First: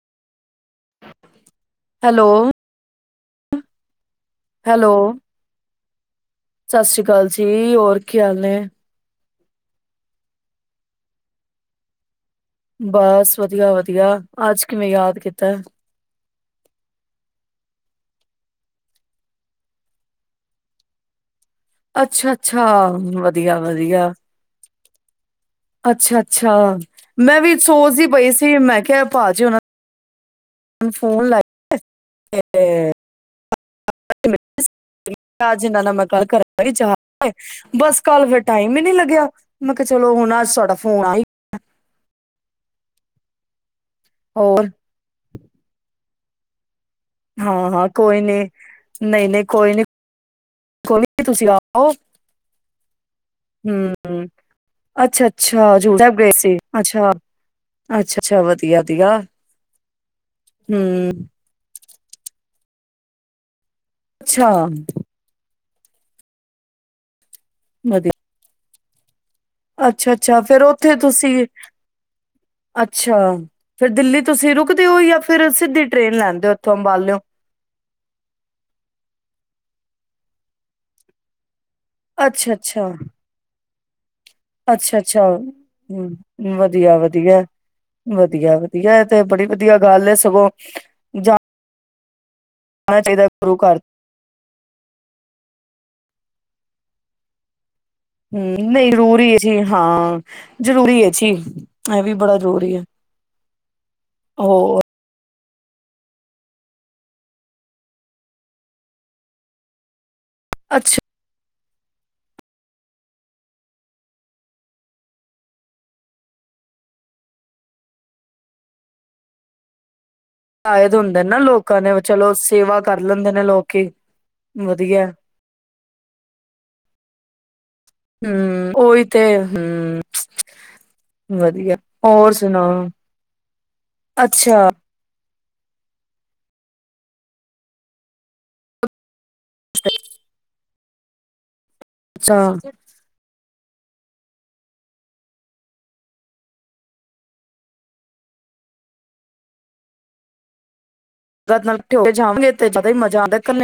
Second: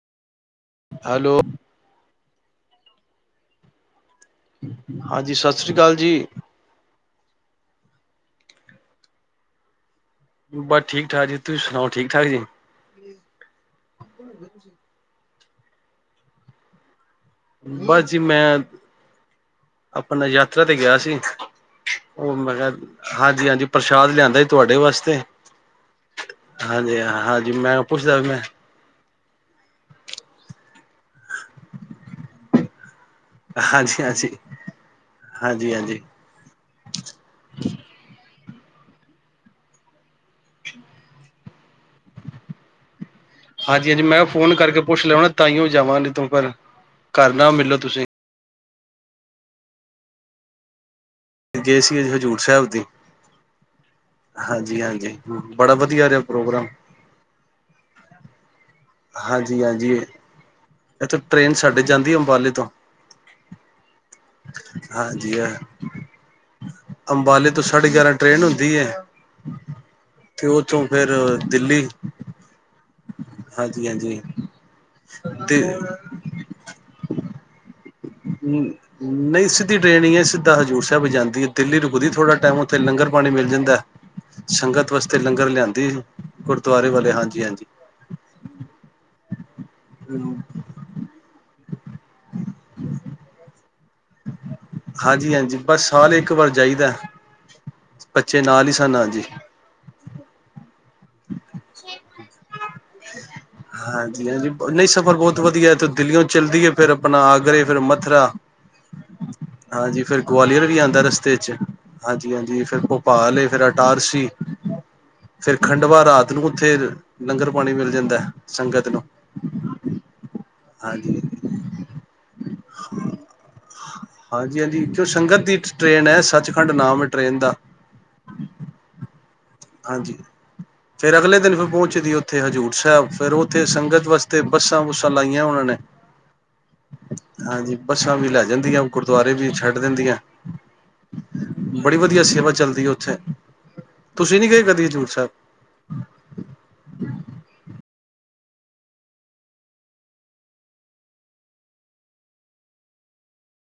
Hello hello hello ਹਾਂਜੀ ਸਤਿ ਸ਼੍ਰੀ ਅਕਾਲ ਜੀ। ਸਤਿ ਸ੍ਰੀ ਅਕਾਲ ਜੀ ਹੋਰ ਕੀ ਹਾਲ ਨੇ? ਬਸ ਠੀਕ -ਠਾਕ ਜੀ ਤੁਸੀਂ ਸੁਣਾਓ ਠੀਕ- ਠਾਕ ਜੀ? ਬਸ ਵਧੀਆ- ਵਧੀਆ ਅੱਜ ਕਿਵੇਂ ਯਾਦ ਕੀਤਾ? ਤਾਂ [unintelligible] ਬਸ ਜੀ ਮੈਂ ਆਪਣਾ ਯਾਤਰਾ ਤੇ ਗਿਆ ਸੀ। ਅੱਛਾ ਉਹ ਮੈਂ ਅੱਛਾ ਕਿਹਾ ਹਾਂਜੀ ਵਧੀਆ ਹਾਂਜੀ ਵਧੀਆ ਪ੍ਰਸ਼ਾਦ ਲਿਆਂਦਾ ਤੁਹਾਡੇ ਸਾਡੇ ਵਾਸਤੇ ਅੱਛਾ ਅੱਛਾ ਹਾਂਜੀ ਮੈਂ ਹਾਂਜੀ ਵੀ ਸੋਚਦੀ ਪੁੱਛਦਾ ਪਈ ਸੀ ਮੈਂ ਕਿਹਾ ਪਾਜੀ ਹੋਣਾ ਮਨੂੰ ਫੋਨ ਲੱ ਤੇ ਹਾਂਜੀ ਹਾਂਜੀ ਅਜ ਹਾਂਜੀ ਇਹਨਾਂ ਹਾਂਜੀ ਮੈਂ ਕੱਲ ਕਰਾਹ ਬਸ ਕੱਲ ਫ [unintelligible] ਟਾਈਮ ਹੀ ਨੀ ਲੱਗਿਆ ਮੈਂ ਕਿਹਾ ਚਲੋ ਹੁਣ ਅੱਜ ਤੁਡਾ ਫੋਨ ਆ ਹੀ ਹਾਂਜੀ ਹਾਂਜੀ ਮੈਂ ਫੋਨ ਹੋਰ ਕਰਕੇ ਪੁੱਛ ਲਿਆਉ ਨਾ ਤਾਂ ਹੀ ਹੋ ਜਾਵਾਂਗੇ ਤ ੱਪਰ [unintelligible] ਹਾਂ ਹਾਂ ਕੋਈ ਨਹੀਂੀ ਨਹੀਂ ਨਹੀਂ ਕੋਈ ਨੀ ਕੋਲ ਤੁਸੀਂ ਗਏ ਆਓ ਸੀ ਹਜ਼ੂਰ ਸਾਹਿਬ ਦੀ ਹਮ ਹਾਂਜੀ ਹਾਂਜੀ ਅੱਛਾ ਬੜਾ ਅੱਛਾ ਹਜ਼ੂਰ ਵਧੀਆ ਸਾਹਿਬ ਰਿਹਾ ਗਏ ਸੀ ਪ੍ਰੋਗਰਾਮ ਅੱਛਾ ਅੱਛਾ ਅੱਛਾ ਵਧੀਆ ਹਾਂਜੀ ਹਾਂਜੀ ਹੂੰ, ਇੱਥੇ ਟ੍ਰੇਨ ਸਾਡੇ ਜਾਂਦੀ ਹੈ ਅੰਬਾਲੇ ਤੋਂ ਅੱਛਾ ਹਾਂਜੀੀ ਹੈ ਅੰਬਾਲੇ ਦ ਤੋਂ ਸਾਡੇ ਗਿਆਰ ਟ੍ਰੇਨ ਹਦੀ ਹੈ ਹ [inaudible] ਅੱਛਾ ਅੱਛਾ ਫੇਰ ਉੱਥੇ ਤੁਸੀਂ ਦਿੱਲੀ ਅੱਛਾ ਹਾਂਜੀ ਫਿਰ ਹਾਂਜੀ ਦਿੱਲੀ ਤੁਸੀਂ ਰੁਕਦੇ ਹੋ ਜਾਂ ਫਿਰ ਤੇ ਸਿੱਧੀ ਟ੍ਰੇਨ ਲੈਂਦੇ ਹੋ ਉੱਥੋਂ ਅੰਬਾਲਿਓ ਹਮ ਨਹੀਂ ਸਿੱਧੀ ਟਰੇੇਨ ਹੈ ਸਿੱਧਾ ਹਜ਼ੂਰ ਸਾਹਿਬ ਜਾਂਦੀ ਹੈ ਤਿੱਲੀ ਰੁਕਦੀ ੋੜਾ ਟਾਈਮੱਥੇ ਲੰਰ ਪਾਣੀ ਮਿਲ ਜਾਂਦਾ ਸੰਗਤ ਅੱਛਾ ਵਾਸਤੇ ਅੱਛਾ ਲੰਗਰ ਲਿਆਂਦੀ ਹ ਗੁਰਦੁਆਰੇ ਵਧੀਆ ਵਾਲੇ ਵਧੀਆ ਹਾਂਜੀ ਹਾਂਜੀ ਵਧੀਆ ਵਧੀਆ ਤੇ ਬੜੀ ਵਧੀਆ ਗੱਲ ਹੈ ਸਗੋਂ ਜਾ ਆਣਾ ਚਾਹੀਦਾ ਗੁਰੂ ਘਰ ਹਾਂਜੀ ਹਾਂਜੀ ਬਸ ਸਾਲ ਇੱਕ ਵਾਰ ਜਾਈਦਾ ਬੱਚੇ ਨਾਲ ਹਮ ਹੀ ਨਹੀਂ ਸਨ ਜ਼ਰੂ ਹਾਂਜੀ ਹੀ ਅਸੀ ਹਾਂ ਜ਼ਰੂਰੀ ਹੈ ਜੀ ਇਹ ਵੀ ਬੜਾ ਜ਼ਰੂਰੀ ਹੈ ਹਾਂਜੀ ਹਾਂਜੀ ਹੋਰ ਨਹੀਂ ਸਫ਼ਰ ਬਹੁਤ ਵਧੀਆ ਇਥੇ ਦਿੱਲੀਓ ਚੱਲਦੀਏ ਫੇਿਰ ਆਪਣਾ ਆਗਰੇ ਫਿਰ ਮਥੁਰਾ ਹਾਂਜੀ ਫਿਰ ਗਵਾਲੀਅਰ ਵੀ ਆਉਦਾ ਅੱਛਾ ਰਸਤੇ ' ਹਾਂਜੀ ਹਾਂਜੀ ਫਿਰ ਭੋਪਾਲੇ ਫਿਰ ਅਟਾਰਸੀ ਫਿਰ ਖੰਡਵਾ ਰਾਤ ਨੂੰ ਉੱਥੇ ਲੰਗਰ ਪਾਣੀ ਮਿਲ ਜਾਂਦਾ ਸੰਗਤ ਨੂੰ ਾਇਦ ਹਾਂਜੀ ਹੁੰਦੇ ਨਾ ਲੋਕਾਂ ਨੇ ਚਲੋ ਸੇਵਾ ਕਰ ਲੈਂਦੇ ਨੇ ਲੋਕੀਂ ਹਾਂਜੀ ਹਾਂਜੀ ਕਿਉਂ ਵਧੀਆ ਸੰਗਤ ਦੀ ਟ੍ਰੇਨ ਹੈ ਸੱਚਖੰਡ ਨਾਮ ਹੈ ਟ੍ਰੇਨ ਦਾ ਹਮ ਉਓਹੀ ਤੇ ਹੂੰ ਹਾਂਜੀ ਫੇਿਰ ਅਗਲੇ ਦਿਨ ਫਿਰ ਵਧੀਆ ਪਹੁੰਚਦੀ ਹੋਰ ਉੱਥੇ ਹਜ਼ੂਰ ਸੁਣਾਓ ਸਾਹਿਬ ਫੇਿਰ ਉੱਥੇ ਸੰਗਤ ਵਾਸਤੇ ਅੱਛਾ ਬੱਸਾਂ ਬੁੱਸਾਂ ਲਾਈਆਂ ਉਹਨਾਂ ਨੇ ਹਾਂਜੀ ਬੱਸਾਂ ਵੀ ਲੈ ਜਾਂਦੀਆਂ ਕੁ ਦੁਰੇ ਵੀ ਛੱਡ ਦਿੰਦੀਆਂ ਬੜੀ ਵਧੀਆ ਅੱਛਾ ਸੇਵਾ ਚੱਲਦੀ ਹੈ ਉੱਥੇ ਤੁਸੀਂ ਨੀ ਗਏ ਕਦੀ ਹਜ਼ੂੂਰ ਸਾਹਿਬ ਰਾਤ ਨਾਲਠ ਹੋ ਕੇ ਜਾਵਗੇ ਤੇਦਾ ਮਜ਼ਾ ਆਉਂਦਾ ਇਕੇ [unintelligible]